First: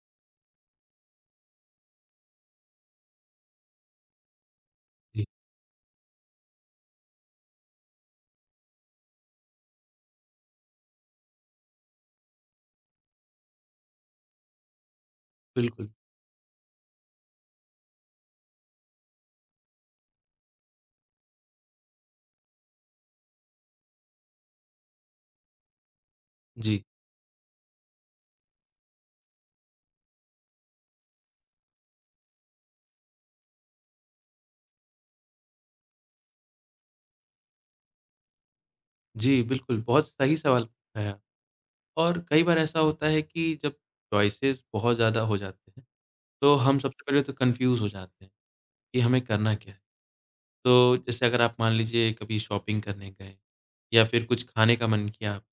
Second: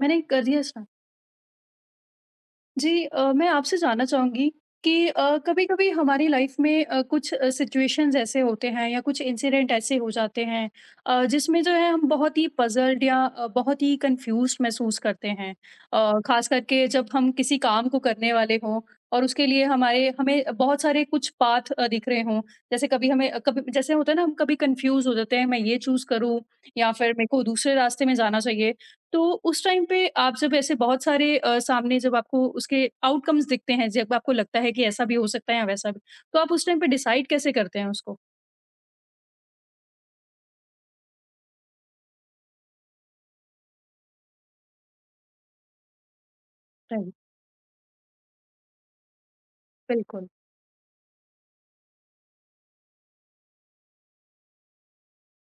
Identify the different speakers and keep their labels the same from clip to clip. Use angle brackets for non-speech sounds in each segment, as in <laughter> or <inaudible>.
Speaker 1: मैंने कर दिया स्टार्ट। जी, मैं आपसे जानना चाहूँगी कि
Speaker 2: जी,
Speaker 1: कभी-कभी हमारी लाइफ में कुछ सिचुएशंस ऐसे होते हैं या कुछ इंसिडेंट ऐसे हो जाते हैं, जिसमें जो है हम बहुत ही पज़ल्ड या बहुत ही कंफ्यूज़्ड महसूस करते हैं।
Speaker 2: बिल्कुल।
Speaker 1: ख़ास करके जब हम किसी काम को करने वाले हों और उसके लिए हमारे हमें बहुत सारे कुछ पाथ दिख रहे हों। जैसे कभी हमें कभी जैसे होता है ना हम कभी कन्फ्यूज़ हो जाते हैं, मैं ये चूज़ करूँ
Speaker 2: जी।
Speaker 1: या फिर मेरे को दूसरे रास्ते में जाना चाहिए। तो उस टाइम पे आप जब ऐसे बहुत सारे सामने जब आपको उसके आउटकम्स दिखते हैं, जब आपको लगता है कि ऐसा भी हो सकता है या वैसा भी, तो आप उस टाइम पे डिसाइड कैसे करते हैं उसको?
Speaker 2: जी, बिल्कुल, बहुत सही सवाल पूछा है आप। और कई बार ऐसा होता है कि जब चॉइसेस बहुत ज़्यादा हो जाते हैं, तो हम सबसे
Speaker 1: राइट।
Speaker 2: पहले तो कन्फ्यूज़ हो जाते हैं कि हमें करना क्या है।
Speaker 1: बिल्कुल।
Speaker 2: तो जैसे अगर आप मान लीजिए कभी शॉपिंग करने गए या फिर कुछ खाने का मन किया,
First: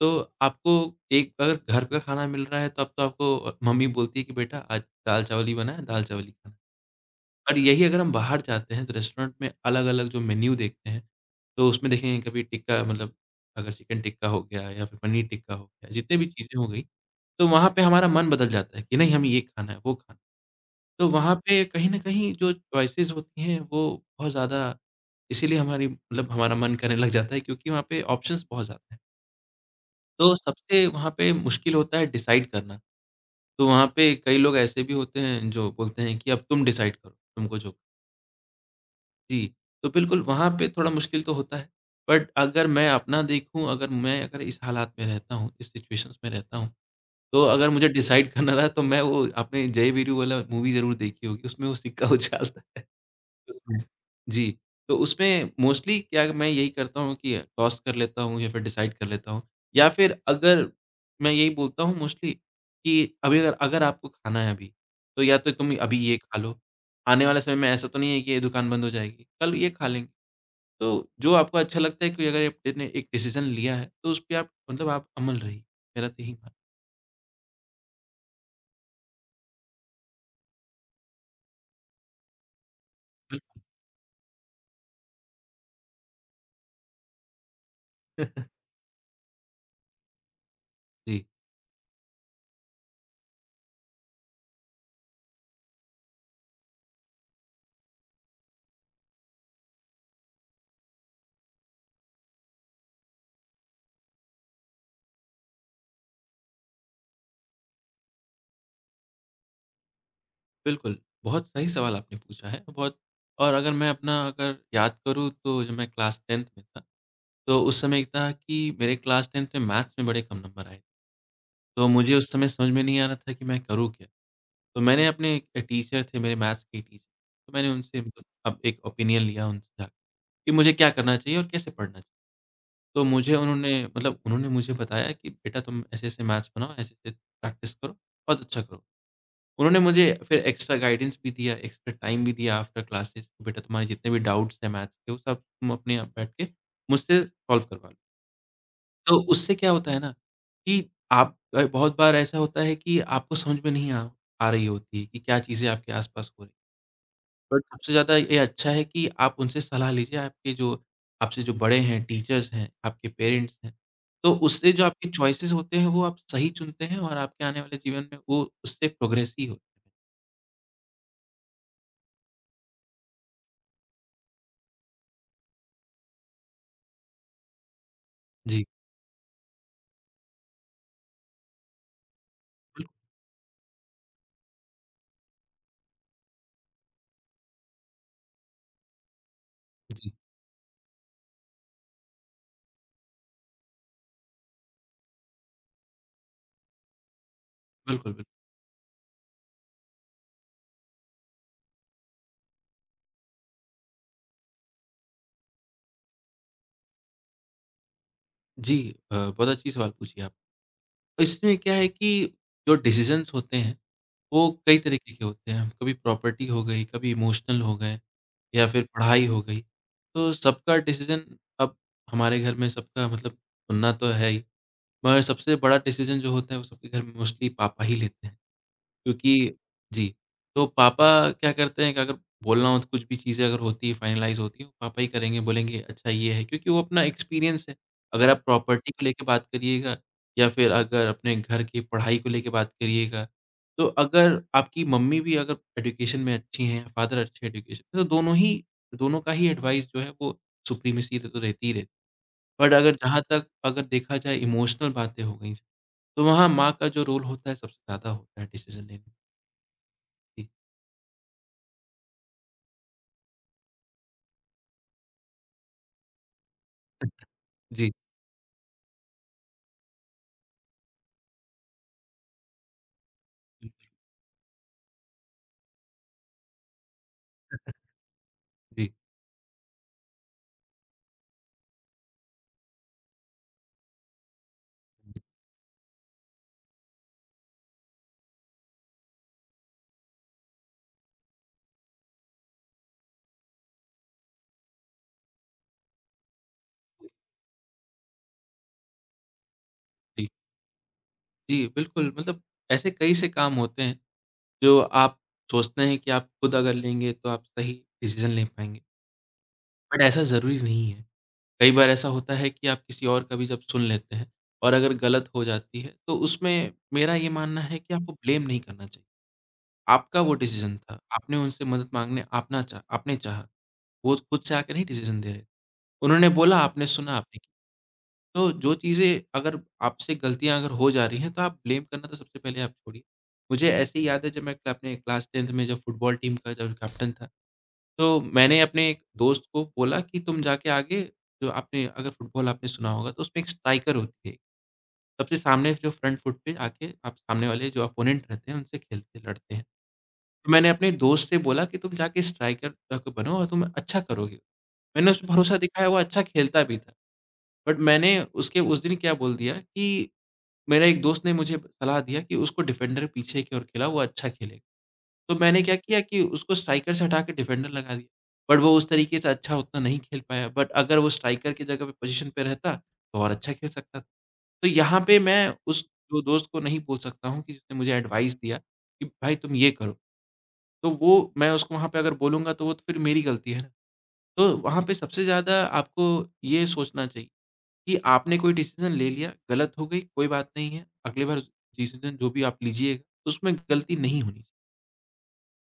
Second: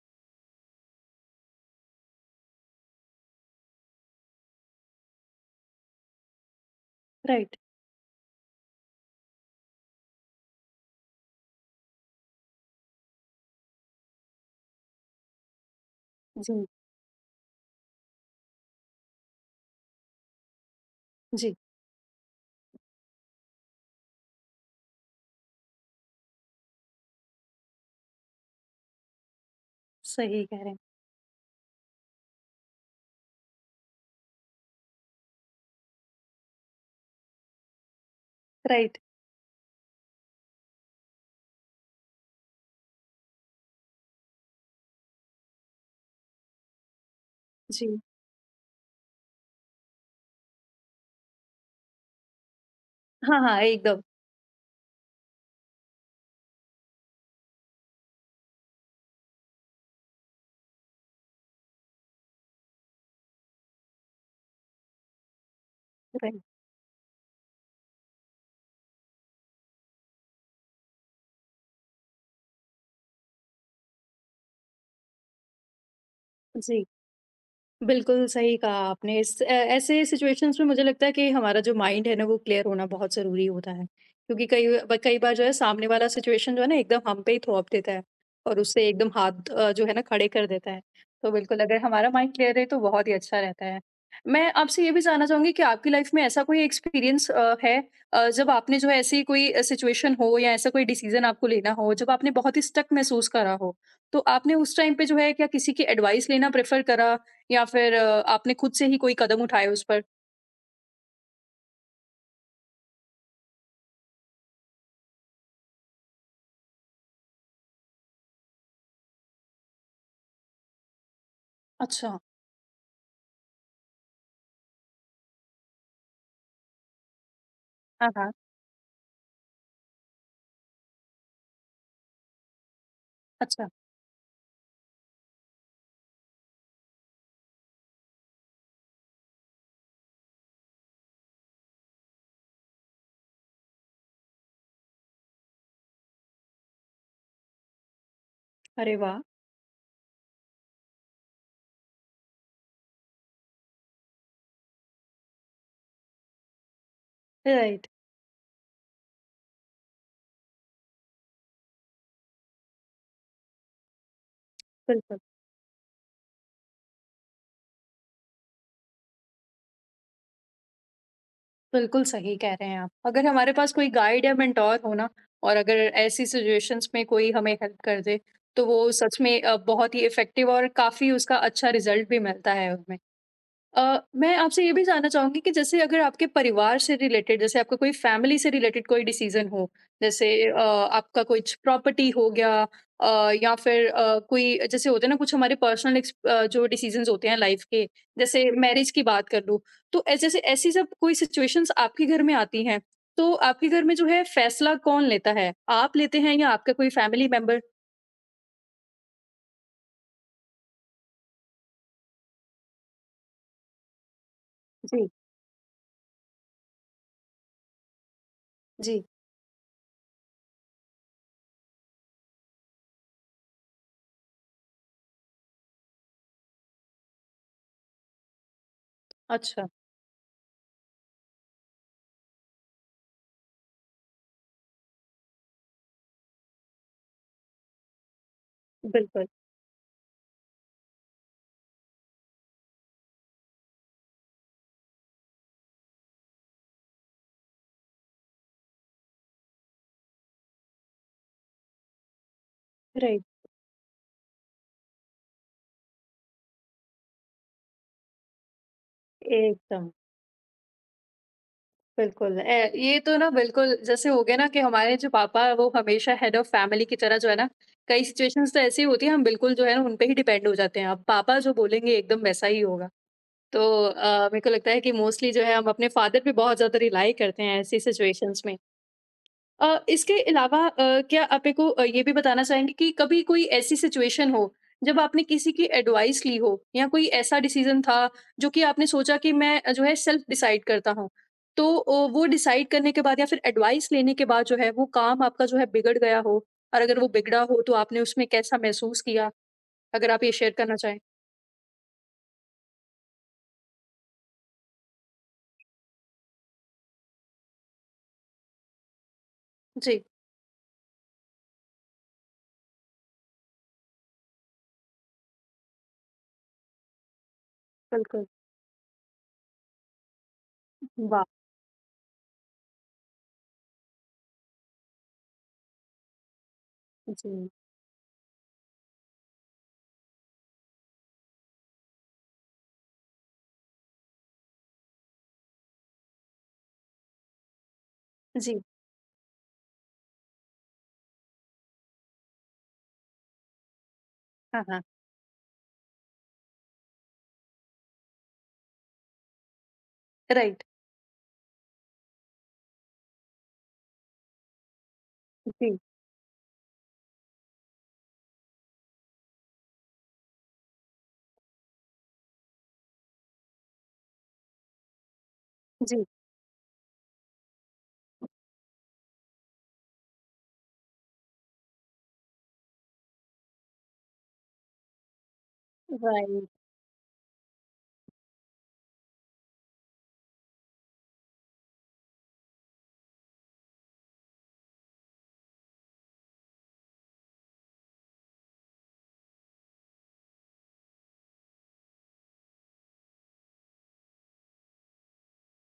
Speaker 2: तो आपको एक अगर घर का खाना मिल रहा है, तब तो आपको मम्मी बोलती है कि बेटा आज दाल-चावल ही बना है, दाल-चावल ही खाना है।
Speaker 1: राइट।
Speaker 2: और यही अगर हम बाहर जाते हैं तो रेस्टोरेंट में अलग-अलग जो मेन्यू देखते हैं, तो उसमें देखेंगे कभी टिक्का मतलब अगर चिकन टिक्का हो गया या फिर पनीर टिक्का हो गया, जितनी भी चीज़ें
Speaker 1: जी।
Speaker 2: हो गई, तो वहाँ पे हमारा मन बदल जाता है कि नहीं हमें ये खाना है, वो खाना है। तो वहाँ
Speaker 1: जी।
Speaker 2: पे कहीं न कहीं जो चॉइसेस होती हैं वो बहुत ज़्यादा, इसीलिए हमारी मतलब हमारा मन करने लग जाता है क्योंकि वहाँ पे ऑप्शंस बहुत ज़्यादा हैं। तो
Speaker 1: सही कह रहे हैं।
Speaker 2: सबसे वहाँ पे मुश्किल होता है डिसाइड करना। तो वहाँ पे कई लोग ऐसे भी होते हैं जो बोलते हैं कि अब तुम डिसाइड करो, तुमको जो,
Speaker 1: राइट।
Speaker 2: जी, तो बिल्कुल वहाँ पे थोड़ा मुश्किल तो होता है। बट अगर मैं अपना देखूँ, अगर मैं अगर इस हालात में रहता हूँ, इस सिचुएशंस में रहता हूँ, तो अगर मुझे
Speaker 1: जी।
Speaker 2: डिसाइड करना रहा तो मैं वो, आपने जय वीरू वाला मूवी ज़रूर देखी होगी, उसमें वो सिक्का उछालता है।
Speaker 1: हाँ, हाँ,
Speaker 2: उसमें
Speaker 1: एकदम।
Speaker 2: जी, तो उसमें मोस्टली क्या मैं यही करता हूँ कि टॉस कर लेता हूँ या फिर डिसाइड कर लेता हूँ या फिर अगर मैं यही बोलता हूँ मोस्टली कि अभी अगर अगर आपको खाना है अभी, तो या तो तुम अभी ये खा
Speaker 1: राइट।
Speaker 2: लो। आने वाले समय में ऐसा तो नहीं है कि ये दुकान बंद हो जाएगी, कल ये खा लेंगे। तो जो आपको अच्छा लगता है कि अगर आपने एक डिसीज़न लिया है, तो उस पे आप मतलब आप अमल रहिए। मेरा तो यही मानना
Speaker 1: जी। बिल्कुल, सही कहा आपने। ऐसे सिचुएशंस में मुझे लगता है कि हमारा जो माइंड है ना, वो क्लियर होना बहुत ज़रूरी होता है। क्योंकि कई बार जो है सामने वाला सिचुएशन जो है ना, एकदम हम पे ही थोप देता है
Speaker 2: है।
Speaker 1: और उससे एकदम हाथ जो है ना खड़े कर देता है।
Speaker 2: <laughs> जी।
Speaker 1: तो बिल्कुल अगर हमारा माइंड क्लियर है तो बहुत ही अच्छा रहता है। मैं आपसे ये भी जानना चाहूँगी कि आपकी लाइफ़ में ऐसा कोई एक्सपीरियंस है, जब आपने जो है ऐसी कोई सिचुएशन हो या ऐसा कोई डिसीज़न आपको लेना हो, जब आपने बहुत ही स्टक महसूस करा हो, तो आपने उस टाइम पे जो है क्या किसी की एडवाइस लेना प्रेफ़र करा या फिर आपने खुद से ही कोई कदम उठाए उस पर?
Speaker 2: बिल्कुल, बहुत सही सवाल आपने पूछा है, बहुत। और अगर मैं अपना अगर याद करूँ तो जब मैं क्लास 10th में था, तो उस समय था कि मेरे क्लास 10th में मैथ्स में बड़े कम नंबर आए। तो मुझे
Speaker 1: अच्छा।
Speaker 2: उस समय समझ में नहीं आ रहा था कि मैं करूँ क्या? तो मैंने अपने एक टीचर थे मेरे मैथ्स के टीचर, तो मैंने उनसे
Speaker 1: हाँ,
Speaker 2: मतलब
Speaker 1: हाँ।
Speaker 2: अब एक ओपिनियन लिया उनसे जाके कि मुझे क्या करना चाहिए और कैसे पढ़ना चाहिए? तो मुझे
Speaker 1: अच्छा।
Speaker 2: उन्होंने मुझे बताया कि बेटा तुम ऐसे-ऐसे मैथ्स बनाओ, ऐसे-ऐसे प्रैक्टिस करो, बहुत अच्छा करोगे। उन्होंने मुझे फिर एक्स्ट्रा गाइडेंस भी दिया, एक्स्ट्रा टाइम भी दिया आफ्टर क्लासेस कि बेटा तुम्हारे जितने भी डाउट्स हैं मैथ्स के वो सब तुम अपने आप बैठ के मुझसे सॉल्व करवा लो।
Speaker 1: अरे
Speaker 2: तो
Speaker 1: वाह!
Speaker 2: उससे क्या होता है ना कि आप, बहुत बार ऐसा होता है कि आपको समझ में नहीं आ आ रही होती है कि क्या चीज़ें आपके आस-पास हो रही हैं।
Speaker 1: राइट।
Speaker 2: सबसे ज़्यादा ये अच्छा है कि आप उनसे सलाह लीजिए, आपके जो आपसे जो बड़े हैं, टीचर्स हैं, आपके पेरेंट्स हैं। तो उससे जो आपके
Speaker 1: बिल्कुल।
Speaker 2: चॉइसेस होते हैं वो आप सही चुनते हैं और आपके आने वाले जीवन में वो उससे प्रोग्रेस ही होता है।
Speaker 1: बिल्कुल सही कह रहे हैं आप। अगर हमारे पास कोई गाइड या मेंटोर हो ना और अगर ऐसी सिचुएशंस में कोई हमें हेल्प कर दे, तो
Speaker 2: जी।
Speaker 1: वो सच में बहुत ही इफ़ेक्टिव और काफ़ी उसका अच्छा रिज़ल्ट भी मिलता है हमें। मैं आपसे ये भी जानना चाहूँगी कि जैसे अगर आपके परिवार से रिलेटेड जैसे आपका कोई फैमिली से रिलेटेड कोई डिसीज़न हो,
Speaker 2: जी।
Speaker 1: जैसे आपका कुछ प्रॉपर्टी हो गया, या फिर कोई जैसे होते हैं ना कुछ हमारे पर्सनल जो डिसीज़न्स होते हैं लाइफ़ के,
Speaker 2: बिल्कुल, बिल्कुल।
Speaker 1: जैसे मैरिज की बात कर लूँ, तो ऐ जैसे ऐसी जब कोई सिचुएशंस आपके घर में आती हैं, तो आपके घर में जो है फ़ैसला कौन लेता है? आप लेते हैं या आपका कोई फैमिली मेंबर?
Speaker 2: जी, बहुत अच्छी सवाल पूछी आप। और इसमें क्या है कि जो डिसीज़न्स होते हैं, वो कई
Speaker 1: जी।
Speaker 2: तरीके के होते हैं। कभी प्रॉपर्टी हो गई, कभी इमोशनल हो गए या फिर
Speaker 1: जी।
Speaker 2: पढ़ाई हो गई। तो सबका डिसीज़न, अब हमारे घर में सबका मतलब सुनना तो है ही, मगर सबसे बड़ा डिसीज़न जो होता है, वो सबके घर में मोस्टली पापा ही लेते हैं। क्योंकि
Speaker 1: अच्छा।
Speaker 2: जी, तो पापा क्या करते हैं कि अगर बोलना हो तो कुछ भी चीज़ें अगर होती है फाइनलाइज़ होती है, पापा ही करेंगे, बोलेंगे अच्छा ये है क्योंकि वो अपना एक्सपीरियंस है। अगर आप प्रॉपर्टी को लेके
Speaker 1: बिल्कुल।
Speaker 2: बात करिएगा या फिर अगर अपने घर की पढ़ाई को लेके बात करिएगा, तो अगर आपकी मम्मी भी अगर एजुकेशन में अच्छी हैं, फादर अच्छे एजुकेशन तो दोनों का ही एडवाइस जो है वो सुप्रीमेसी तो रहती ही रहती है। बट अगर जहाँ
Speaker 1: राइट।
Speaker 2: तक अगर देखा जाए इमोशनल बातें हो गई, तो वहाँ माँ का जो रोल होता है सबसे ज़्यादा होता है डिसीज़न लेने में।
Speaker 1: एकदम।
Speaker 2: जी।
Speaker 1: बिल्कुल। ए ये तो ना बिल्कुल जैसे हो गया ना कि हमारे जो पापा हैं वो हमेशा हेड ऑफ़ फैमिली की तरह
Speaker 2: जी,
Speaker 1: जो है ना, कई सिचुएशंस तो ऐसी होती है हम बिल्कुल जो है ना उन पे ही डिपेंड हो जाते हैं। अब पापा जो बोलेंगे एकदम वैसा ही होगा। तो
Speaker 2: जी,
Speaker 1: मेरे को लगता है कि मोस्टली जो है हम अपने फादर पे बहुत ज़्यादा रिलाई करते हैं ऐसी सिचुएशंस में।
Speaker 2: जी,
Speaker 1: इसके अलावा क्या आप मेरे को ये भी बताना चाहेंगे कि कभी कोई ऐसी सिचुएशन हो जब आपने किसी की एडवाइस ली हो या कोई ऐसा डिसीजन था जो कि आपने सोचा कि मैं जो है सेल्फ डिसाइड करता हूँ, तो वो डिसाइड करने के बाद या फिर एडवाइस लेने के बाद जो है वो काम आपका जो है बिगड़ गया हो, और अगर वो बिगड़ा हो तो आपने उसमें कैसा महसूस किया, अगर आप
Speaker 2: जी,
Speaker 1: ये शेयर करना चाहें?
Speaker 2: जी, बिल्कुल, मतलब ऐसे कई से काम होते हैं जो आप सोचते हैं कि आप खुद अगर लेंगे तो आप सही डिसीज़न ले पाएँगे, बट
Speaker 1: जी।
Speaker 2: ऐसा ज़रूरी नहीं है। कई बार ऐसा होता है कि आप किसी और का भी जब सुन लेते हैं और अगर गलत हो जाती है तो उसमें मेरा ये मानना है कि आपको
Speaker 1: बिल्कुल।
Speaker 2: ब्लेम नहीं करना चाहिए। आपका वो डिसीज़न था,
Speaker 1: वाह!
Speaker 2: आपने उनसे मदद माँगने आपना चाह आपने चाहा, वो खुद से आके नहीं डिसीज़न दे रहे। उन्होंने बोला आपने सुना आपने,
Speaker 1: जी।
Speaker 2: तो जो चीज़ें अगर आपसे गलतियाँ अगर हो जा रही हैं, तो आप ब्लेम करना तो सबसे पहले आप छोड़िए। मुझे ऐसे ही याद है जब मैं अपने क्लास 10th में जब फुटबॉल टीम का जब कैप्टन था, तो मैंने
Speaker 1: जी।
Speaker 2: अपने एक दोस्त को बोला कि तुम जाके आगे, जो आपने अगर फुटबॉल आपने सुना होगा तो उसमें एक स्ट्राइकर होती है।
Speaker 1: हाँ, हाँ।
Speaker 2: सबसे सामने जो फ्रंट फुट पे आके आप सामने वाले जो अपोनेंट रहते हैं उनसे खेलते लड़ते हैं। तो
Speaker 1: राइट।
Speaker 2: मैंने अपने दोस्त से बोला कि तुम जाके स्ट्राइकर तक बनो और तुम अच्छा करोगे। मैंने उस पे भरोसा
Speaker 1: जी।
Speaker 2: दिखाया, वो अच्छा खेलता भी था। बट मैंने उसके उस दिन क्या बोल दिया कि मेरा एक दोस्त ने मुझे सलाह दिया कि उसको डिफेंडर पीछे की ओर खेला, वो अच्छा खेलेगा। तो मैंने क्या
Speaker 1: जी।
Speaker 2: किया कि उसको स्ट्राइकर से हटा के डिफेंडर लगा दिया। बट वो उस तरीके से अच्छा उतना नहीं खेल पाया, बट अगर वो स्ट्राइकर की जगह पे पोज़ीशन पे रहता, तो और अच्छा खेल सकता था। तो यहाँ पे मैं उस दो
Speaker 1: राइट।
Speaker 2: दोस्त को नहीं बोल सकता हूँ कि जिसने मुझे एडवाइस दिया कि भाई तुम ये करो। तो वो मैं उसको वहाँ पे अगर बोलूँगा तो वो तो फिर मेरी गलती है ना। तो वहाँ पे सबसे ज़्यादा आपको ये सोचना चाहिए कि आपने कोई डिसीज़न ले लिया, गलत हो गई, कोई बात नहीं है। अगली बार डिसीज़न जो भी आप लीजिएगा, तो उसमें गलती नहीं होनी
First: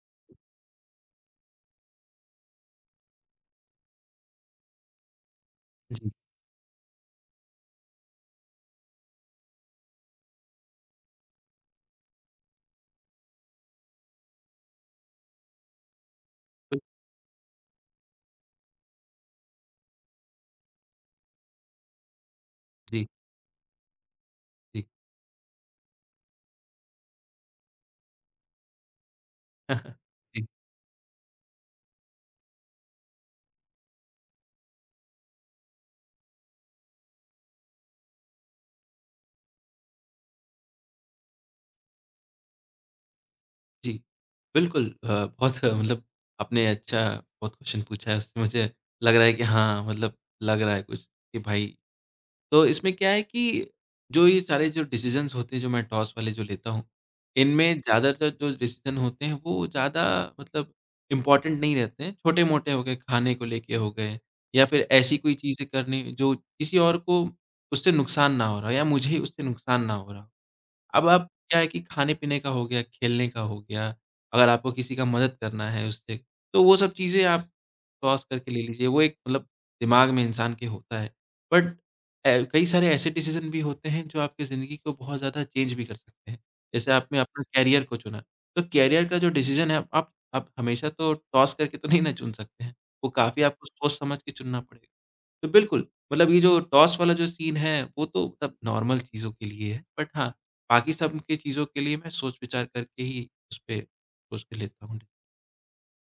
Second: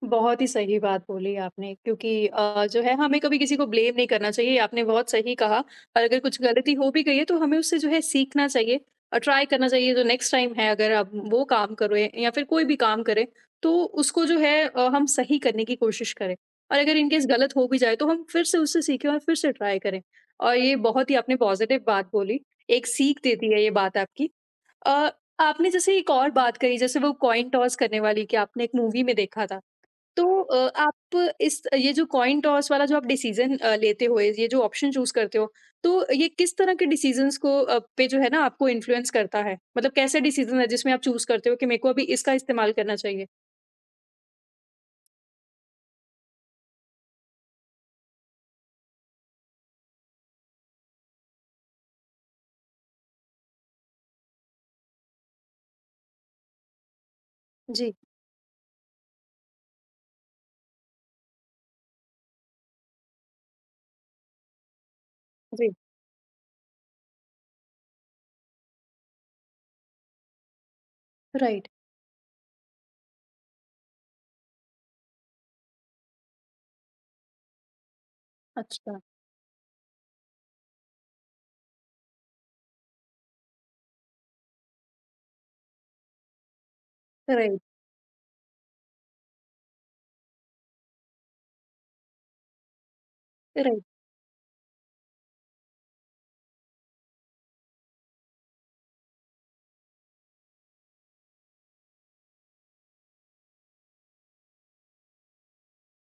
Speaker 1: बहुत ही सही बात बोली आपने क्योंकि जो है हमें कभी किसी को ब्लेम नहीं करना चाहिए। आपने बहुत सही कहा, और
Speaker 2: चाहिए। जी।
Speaker 1: अगर कुछ गलती हो भी गई है तो हमें उससे जो है सीखना चाहिए और ट्राई करना चाहिए, जो नेक्स्ट टाइम है अगर आप वो काम करो या फिर कोई भी काम करें, तो उसको जो है हम सही करने की कोशिश करें, और
Speaker 2: बिल-
Speaker 1: अगर इनकेस गलत हो भी जाए तो हम फिर से उससे सीखें और फिर से ट्राई करें। और ये बहुत ही आपने पॉजिटिव बात बोली, एक
Speaker 2: जी,
Speaker 1: सीख देती है ये बात आपकी।
Speaker 2: जी।
Speaker 1: अ, आपने जैसे एक और बात कही जैसे वो कॉइन टॉस करने वाली कि आपने एक मूवी में देखा था,
Speaker 2: <laughs>
Speaker 1: तो
Speaker 2: जी।
Speaker 1: आप, इस ये जो कॉइन टॉस वाला जो आप डिसीज़न लेते हो, ये जो ऑप्शन चूज़ करते हो, तो ये किस तरह के डिसीज़न्स को पे जो है ना आपको इन्फ्लुएंस करता है? मतलब कैसे डिसीज़न है जिसमें आप चूज़ करते हो कि मेरे को अभी इसका इस्तेमाल करना चाहिए?
Speaker 2: जी, बिल्कुल, बहुत <laughs> मतलब आपने अच्छा, बहुत क्वेश्चन पूछा है, उससे मुझे लग रहा है कि हाँ, मतलब लग रहा है कुछ कि भाई, तो इसमें क्या है कि जो ये सारे जो डिसीज़न्स होते हैं, जो मैं टॉस वाले जो लेता हूँ, इनमें
Speaker 1: जी।
Speaker 2: ज़्यादातर जो डिसीज़न होते हैं, वो ज़्यादा, मतलब इम्पोर्टेंट नहीं रहते हैं। छोटे-मोटे हो गए, खाने को लेके हो गए या फिर ऐसी कोई चीज़ें
Speaker 1: जी।
Speaker 2: करनी, जो किसी और को उससे नुकसान ना हो रहा हो या मुझे उससे नुकसान ना हो रहा हो। अब आप क्या
Speaker 1: राइट।
Speaker 2: है कि खाने-पीने का हो गया, खेलने का हो गया, अगर आपको किसी का मदद करना है उससे, तो वो सब चीज़ें आप क्रॉस करके ले लीजिए।
Speaker 1: अच्छा।
Speaker 2: वो एक, मतलब दिमाग में इंसान के होता है। बट कई सारे ऐसे डिसीज़न भी होते हैं जो आपकी ज़िंदगी को बहुत ज़्यादा चेंज भी कर सकते हैं। जैसे आपने अपना
Speaker 1: राइट,
Speaker 2: करियर को चुना, तो करियर का जो डिसीज़न है आप हमेशा तो टॉस करके तो नहीं ना चुन सकते हैं। वो काफ़ी आपको
Speaker 1: राइट।
Speaker 2: सोच समझ के चुनना पड़ेगा। तो बिल्कुल, मतलब ये जो टॉस वाला जो सीन है, वो तो तब नॉर्मल चीज़ों के लिए है। बट हाँ, बाकी सब की चीज़ों के लिए मैं सोच-विचार करके ही उसपे सोच के लेता हूँ।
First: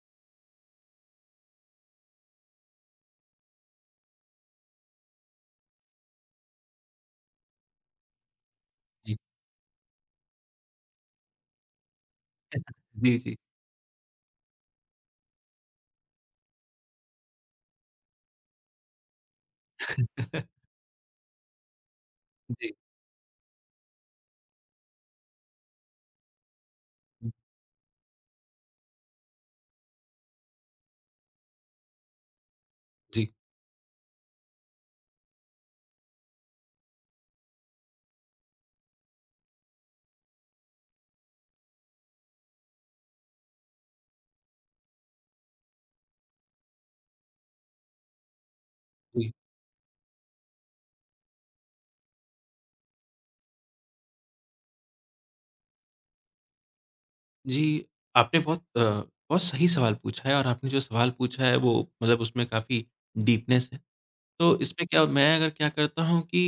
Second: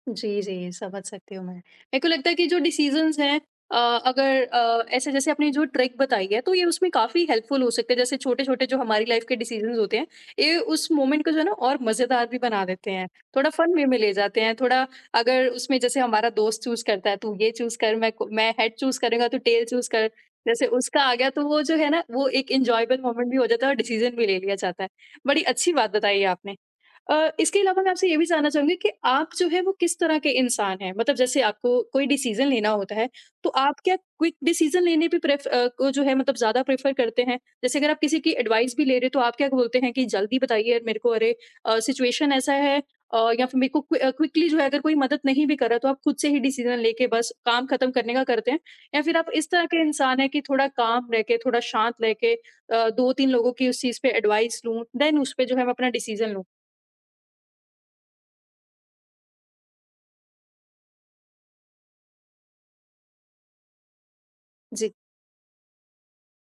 Speaker 1: जी, जी, समझ सकती हूँ मैं। मेरे को लगता है कि जो डिसीज़न्स हैं, अ, अगर ऐसे जैसे आपने जो ट्रिक बताई है, तो ये उसमें काफ़ी हेल्पफुल हो सकते हैं। जैसे छोटे-छोटे जो हमारी
Speaker 2: जी,
Speaker 1: लाइफ़ के डिसीज़न्स होते हैं, ये उस मोमेंट को जो है ना और मज़ेदार भी बना देते हैं।
Speaker 2: जी, जी।
Speaker 1: थोड़ा फन वे में ले जाते हैं, थोड़ा अगर उसमें जैसे हमारा दोस्त चूज़ करता है, "तू ये चूज़ कर, मैं हेड चूज़ करूँगा, तू टेल चूज़ कर।" जैसे
Speaker 2: <laughs>
Speaker 1: उसका आ गया, तो वो जो है ना, वो एक
Speaker 2: जी,
Speaker 1: एन्जॉयबल मोमेंट भी हो जाता है और डिसीज़न भी ले लिया जाता है। बड़ी अच्छी बात बताई है आपने। इसके अलावा मैं आपसे ये भी जानना चाहूँगी कि आप जो है वो किस तरह के इंसान हैं? मतलब जैसे आपको कोई डिसीज़न लेना होता है,
Speaker 2: जी,
Speaker 1: तो आप क्या क्विक डिसीज़न लेने पे को जो है मतलब ज़्यादा प्रेफ़र करते हैं? जैसे अगर आप किसी की एडवाइस भी ले रहे हो तो आप क्या बोलते हैं कि जल्दी बताइए मेरे को, अरे सिचुएशन ऐसा है, या फिर मेरे को क्विकली जो है? अगर कोई मदद नहीं भी कर रहा तो आप खुद से ही डिसीज़न लेके बस काम खत्म करने का करते हैं? या फिर आप
Speaker 2: जी।
Speaker 1: इस तरह के इंसान हैं कि थोड़ा काम रह के, थोड़ा शांत रह के, 2-3 लोगों की उस चीज़ पे एडवाइस लूँ, देन उस पे जो है मैं अपना डिसीज़न लूँ?
Speaker 2: जी, आपने बहुत, बहुत सही सवाल पूछा है और आपने जो सवाल पूछा है वो मतलब उसमें काफ़ी डीपनेस है। तो इसमें
Speaker 1: जी।
Speaker 2: क्या मैं अगर क्या करता हूँ कि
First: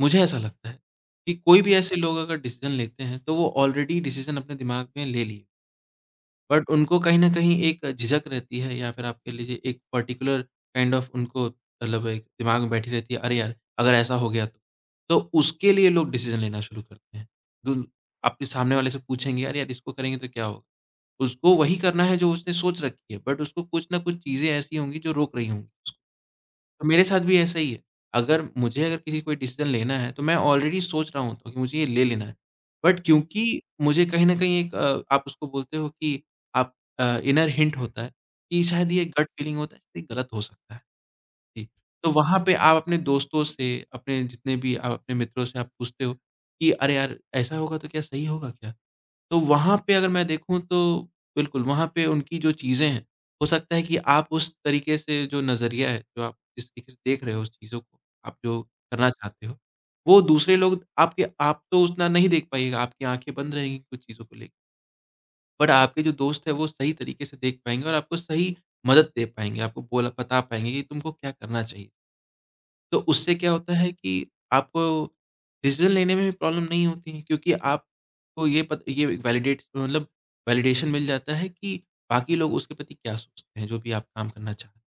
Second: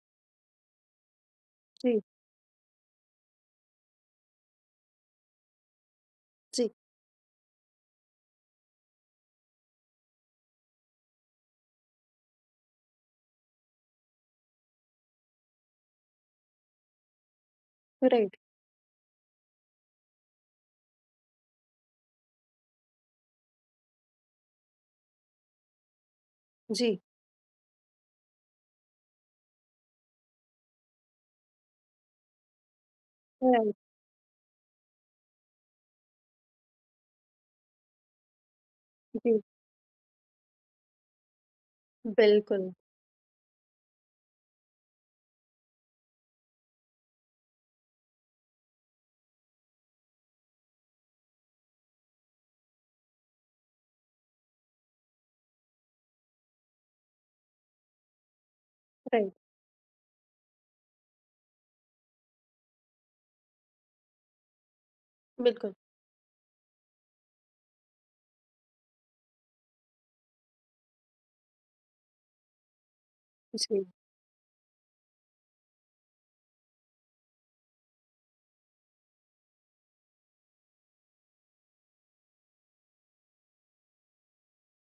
Speaker 2: मुझे ऐसा लगता है कि कोई भी ऐसे
Speaker 1: जी,
Speaker 2: लोग अगर डिसीज़न लेते हैं, तो वो ऑलरेडी डिसीज़न अपने दिमाग में ले लिए। बट
Speaker 1: जी।
Speaker 2: उनको कहीं न कहीं एक झिझक रहती है या फिर आप कह लीजिए एक पर्टिकुलर काइंड ऑफ उनको मतलब एक दिमाग में बैठी रहती है, अरे यार! अगर ऐसा हो गया तो। तो उसके लिए लोग डिसीज़न लेना शुरू करते हैं। दुन
Speaker 1: राइट।
Speaker 2: आपके सामने वाले से पूछेंगे, "अरे यार! इसको करेंगे तो क्या होगा?" उसको वही करना है जो उसने सोच रखी है बट उसको कुछ न कुछ चीज़ें ऐसी होंगी जो रोक रही होंगी। तो
Speaker 1: जी।
Speaker 2: मेरे साथ भी ऐसा ही है। अगर मुझे अगर किसी कोई डिसीज़न लेना है, तो मैं ऑलरेडी सोच रहा होता हूँ तो कि मुझे ये ले लेना है। बट क्योंकि
Speaker 1: राइट।
Speaker 2: मुझे कहीं न कहीं एक, आप उसको बोलते हो कि आप, इनर हिंट होता है कि शायद ये गट
Speaker 1: जी।
Speaker 2: फीलिंग होता है, ये गलत हो सकता है। जी, तो वहाँ पे
Speaker 1: बिल्कुल।
Speaker 2: आप अपने दोस्तों से, अपने जितने भी आप अपने मित्रों से आप पूछते हो कि, "अरे यार, ऐसा होगा तो क्या सही होगा क्या?" तो वहाँ पे अगर मैं देखूँ तो बिल्कुल, वहाँ पे उनकी जो चीज़ें हैं, हो सकता है कि आप उस तरीके से जो नज़रिया है, जो आप जिस तरीके से देख रहे हो उस चीज़ों को, आप जो करना
Speaker 1: राइट।
Speaker 2: चाहते हो, वो दूसरे लोग आपके, आप तो उतना नहीं देख पाइएगा, आपकी आँखें बंद रहेंगी कुछ चीज़ों को लेके। बट
Speaker 1: बिल्कुल।
Speaker 2: आपके जो दोस्त हैं, वो सही तरीके से देख पाएँगे और आपको सही मदद दे पाएँगे, आपको बोला बता पाएँगे कि तुमको क्या करना चाहिए। तो उससे क्या होता
Speaker 1: जी।
Speaker 2: है कि आपको डिसीज़न लेने में भी प्रॉब्लम नहीं होती है क्योंकि आपको ये पत ये वैलिडेट मतलब वैलिडेशन मिल जाता है कि बाकी लोग उसके प्रति क्या सोचते हैं, जो भी आप काम करना चाहते हैं।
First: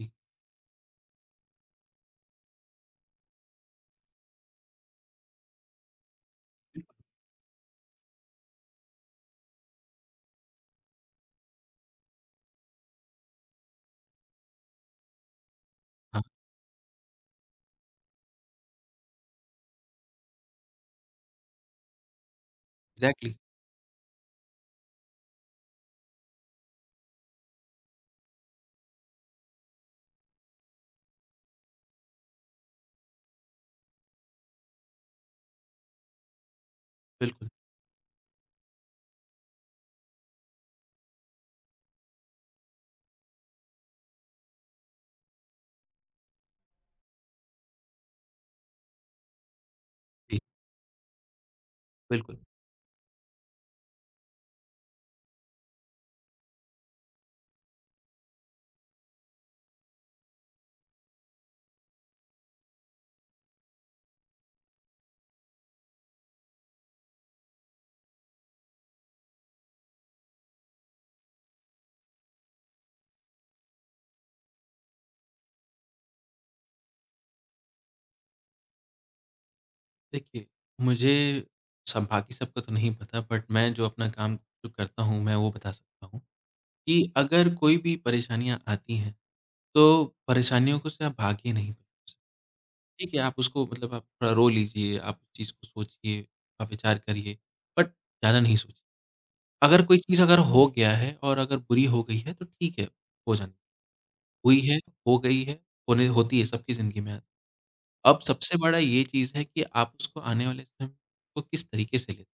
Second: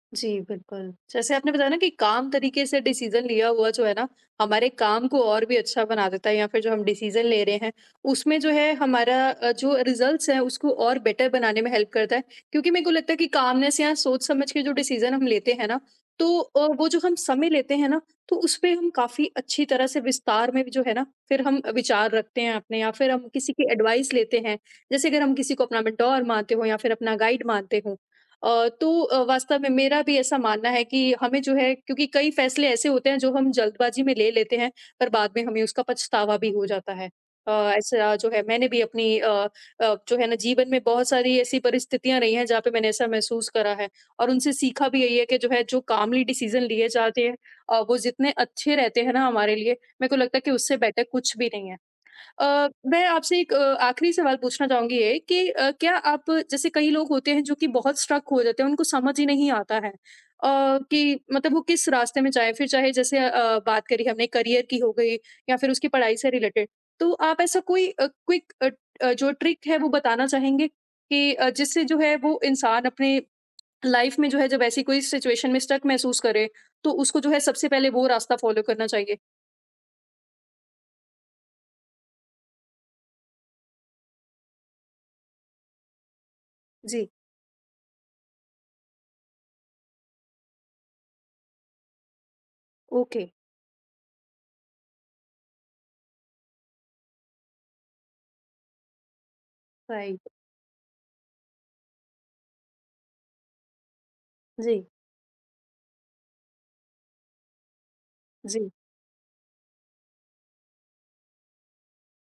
Speaker 2: जी।
Speaker 1: जी, बिल्कुल। जैसे आपने बताया ना कि काम तरीके से डिसीज़न लिया हुआ जो है ना, हमारे काम को और भी अच्छा बना देता है या फिर जो हम डिसीज़न ले रहे हैं, उसमें जो है हमारा जो रिज़ल्ट्स हैं उसको और बेटर बनाने में हेल्प करता है। क्योंकि मेरे को लगता है कि कामनेस या सोच समझ के जो डिसीज़न हम लेते हैं ना,
Speaker 2: हाँ,
Speaker 1: तो वो जो हम समय लेते हैं ना, तो उसपे हम काफ़ी अच्छी तरह से विस्तार में भी जो है ना, फिर हम विचार रखते हैं अपने या फिर हम
Speaker 2: एग्ज़ैक्टली।
Speaker 1: किसी की एडवाइस लेते हैं। जैसे अगर हम किसी को अपना मेंटोर मानते हों या फिर अपना गाइड मानते हों, तो वास्तव में मेरा भी ऐसा मानना है कि हमें जो है, क्योंकि कई फैसले ऐसे होते हैं जो हम जल्दबाजी में ले लेते हैं, पर बाद में हमें उसका पछतावा भी हो जाता है।
Speaker 2: बिल्कुल,
Speaker 1: ऐसा जो है मैंने भी जो है ना जीवन में बहुत सारी ऐसी परिस्थितियाँ रही हैं जहाँ पे मैंने ऐसा महसूस करा है, और उनसे सीखा भी यही है कि जो है जो कामली डिसीज़न लिए जाते हैं, वो जितने अच्छे रहते हैं ना हमारे लिए, मेरे को लगता
Speaker 2: जी,
Speaker 1: है कि उससे बेटर कुछ भी नहीं है।
Speaker 2: बिल्कुल।
Speaker 1: मैं आपसे एक आखिरी सवाल पूछना चाहूँगी, ये कि क्या आप, जैसे कई लोग होते हैं जो कि बहुत स्ट्रक हो जाते हैं, उनको समझ ही नहीं आता है कि मतलब वो किस रास्ते में जाएँ, फिर चाहे जैसे बात करी हमने करियर की हो गई या फिर उसकी पढ़ाई से रिलेटेड। तो आप ऐसा कोई क्विक, जो ट्रिक है वो बताना चाहेंगे कि जिससे जो है वो इंसान अपने लाइफ में जो है जब ऐसी कोई सिचुएशन में स्ट्रक महसूस करे, तो उसको जो है सबसे पहले वो रास्ता फ़ॉलो करना चाहिए?
Speaker 2: देखिए, मुझे सब बाकी सबका तो नहीं पता बट मैं जो अपना काम जो करता हूँ, मैं वो बता सकता हूँ
Speaker 1: जी।
Speaker 2: कि अगर कोई भी परेशानियाँ आती हैं, तो परेशानियों को से आप भागिए नहीं। ठीक है,
Speaker 1: ओके।
Speaker 2: आप उसको मतलब आप थोड़ा रो लीजिए, आप उस चीज़ को सोचिए, आप विचार करिए, बट ज़्यादा नहीं सोचिए। अगर कोई चीज़
Speaker 1: राइट।
Speaker 2: अगर हो गया है और अगर बुरी हो गई है, तो ठीक है, हो जाने हुई है,
Speaker 1: जी।
Speaker 2: हो गई है, होने होती है, सबकी ज़िंदगी में। अब सबसे
Speaker 1: जी।
Speaker 2: बड़ा ये चीज़ है कि आप उसको आने वाले समय को किस तरीके से लें।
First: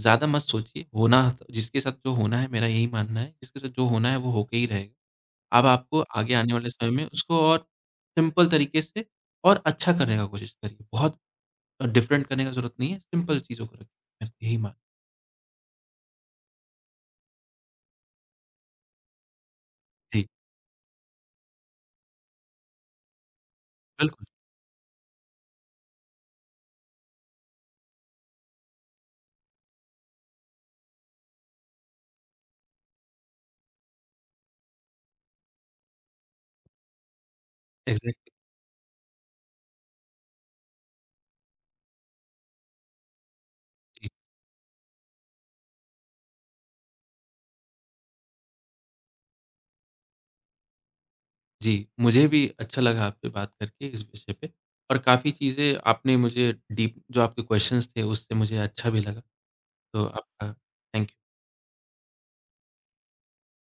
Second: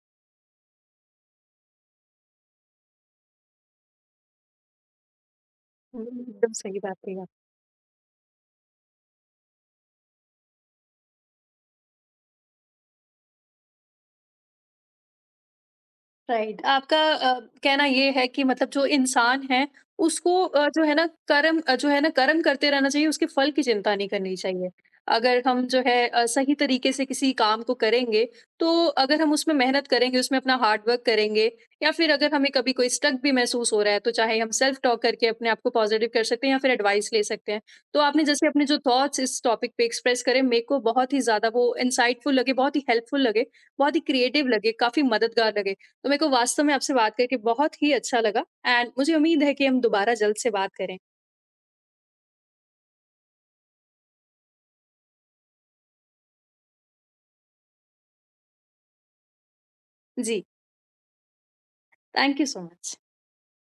Speaker 2: ज़्यादा मत सोचिए, होना तो, जिसके साथ जो होना है, मेरा यही मानना है, जिसके साथ जो होना है, वो होके ही रहेगा। अब आपको
Speaker 1: हुँ,
Speaker 2: आगे
Speaker 1: एकदम
Speaker 2: आने वाले
Speaker 1: सही
Speaker 2: समय
Speaker 1: बात
Speaker 2: में
Speaker 1: कही।
Speaker 2: उसको और सिंपल तरीके से और अच्छा करने का कोशिश करिए। बहुत डिफरेंट करने का ज़रूरत नहीं है, सिंपल चीज़ों को रखें, मैं यही मान,
Speaker 1: राइट, आपका कहना ये है कि मतलब जो इंसान है
Speaker 2: जी,
Speaker 1: उसको जो है ना जो है ना कर्म करते रहना चाहिए, उसके फल की चिंता नहीं
Speaker 2: बिल्कुल,
Speaker 1: करनी चाहिए। अगर हम जो है सही तरीके से किसी काम को करेंगे, तो अगर हम उसमें मेहनत करेंगे, उसमें अपना हार्ड वर्क करेंगे, या फिर अगर हमें कभी कोई स्ट्रक भी महसूस हो रहा है तो चाहे हम सेल्फ टॉक करके अपने आप को पॉजिटिव कर सकते हैं या फिर एडवाइस ले सकते हैं। तो आपने
Speaker 2: एग्ज़ैक्टली।
Speaker 1: जैसे अपने जो थॉट्स इस टॉपिक पे एक्सप्रेस करे, मेरे को बहुत ही ज़्यादा वो इंसाइटफुल लगे, बहुत ही हेल्पफुल लगे, बहुत ही
Speaker 2: जी,
Speaker 1: क्रिएटिव लगे, काफ़ी मददगार लगे। तो मेरे को वास्तव में आपसे बात करके बहुत ही अच्छा लगा, एंड मुझे उम्मीद है कि हम दोबारा जल्द से बात करें।
Speaker 2: जी, मुझे भी अच्छा लगा आपसे बात करके इस विषय पे और काफ़ी चीज़ें आपने मुझे डीप, जो आपके क्वेश्चन्स थे उससे मुझे अच्छा भी लगा, तो
Speaker 1: जी,
Speaker 2: आपका thank you.
Speaker 1: Thank you so much.